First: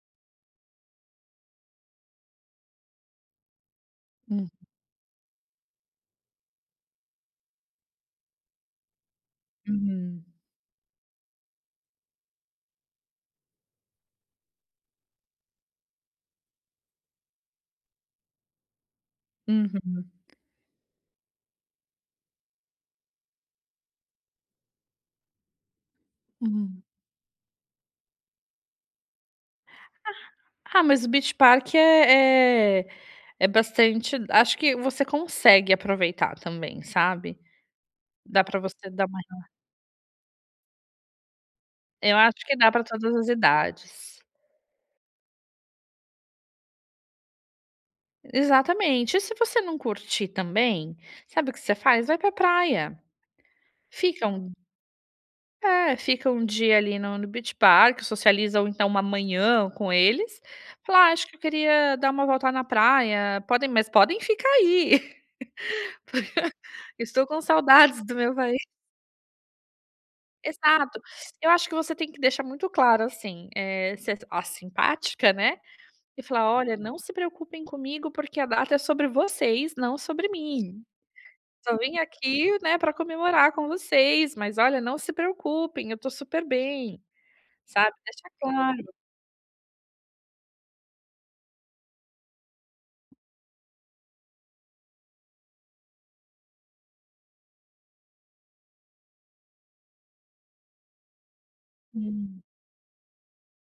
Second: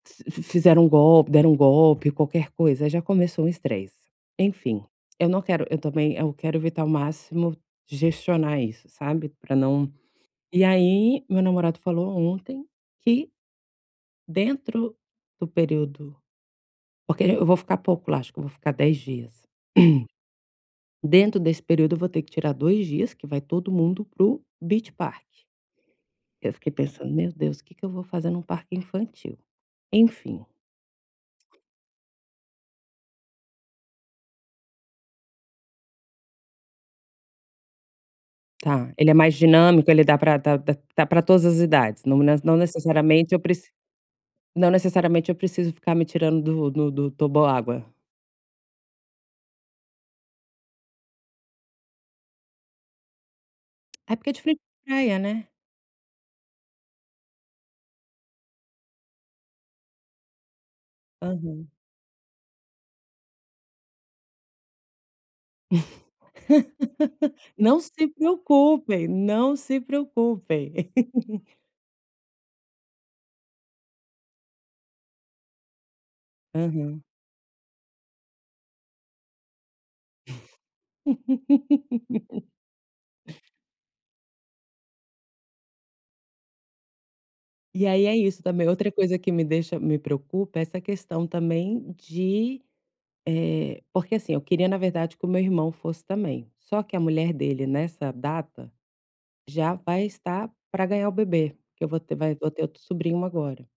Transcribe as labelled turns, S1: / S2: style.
S1: Fiz fizeram um golpe deram um golpe, qualquer coisa já começou um estresse.
S2: Hum.
S1: Enfim, eu não quero eu também eu quero evitar ao máximo, gestionar isso, sabe. Para não
S2: Uhum.
S1: e aí meu namorado falou ontem, que dentro do período porque eu vou ficar pouco lá, acho que eu vou ficar 10 dias.
S2: Uhum.
S1: Dentro desse período eu vou ter que tirar 2 dias que vai todo mundo para o Beach Park. Porque eu fiquei
S2: Hum.
S1: pensando: "Meu Deus, que que eu vou fazer em um parque infantil?" Enfim.
S2: Ah ah, mas o Beach Park é é é bastante acho que você consegue aproveitar também, sabe. Dá para você
S1: Tá.
S2: dar
S1: Ele é
S2: uma
S1: mais
S2: rela
S1: dinâmico, ele dá para dá dá dá para todas as idades? Não
S2: Eu
S1: me
S2: acho que
S1: não
S2: dá para todas as
S1: necessariamente eu preci
S2: idades.
S1: não necessariamente eu preciso ficar me tirando do do do toboágua.
S2: Exatamente. E se você não curtir também, sabe o que você faz? Vai para praia.
S1: É
S2: Fica
S1: porque é de
S2: um
S1: frente pra praia, né.
S2: É, fica um dia ali no no Beach Park, socializam então uma manhã com eles, falar: "Ah, acho que eu
S1: Aham.
S2: queria dar uma volta na praia, podem mas podem ficar aí". Estou com
S1: Não
S2: saudades
S1: se
S2: do meu país.
S1: preocupem, não se preocupem.
S2: Exato. Eu acho que você tem que deixar muito claro, assim, eh, ser a simpática né, e falar: "Olha, não
S1: Aham.
S2: se preocupem comigo, porque a data é sobre vocês, não sobre mim. Só vim aqui, né, para comemorar com vocês. Mas olha, não se preocupem, eu estou super bem".
S1: E
S2: Sabe,
S1: aí é
S2: deixa
S1: isso, também, outra
S2: claro.
S1: coisa que me deixa me preocupa, é essa questão também de eh, porque, assim, eu queria na verdade que o meu irmão fosse também, só que a mulher dele nessa data já vai estar para ganhar o bebê, que eu vou ter vai
S2: Hum.
S1: vou ter outro sobrinho agora.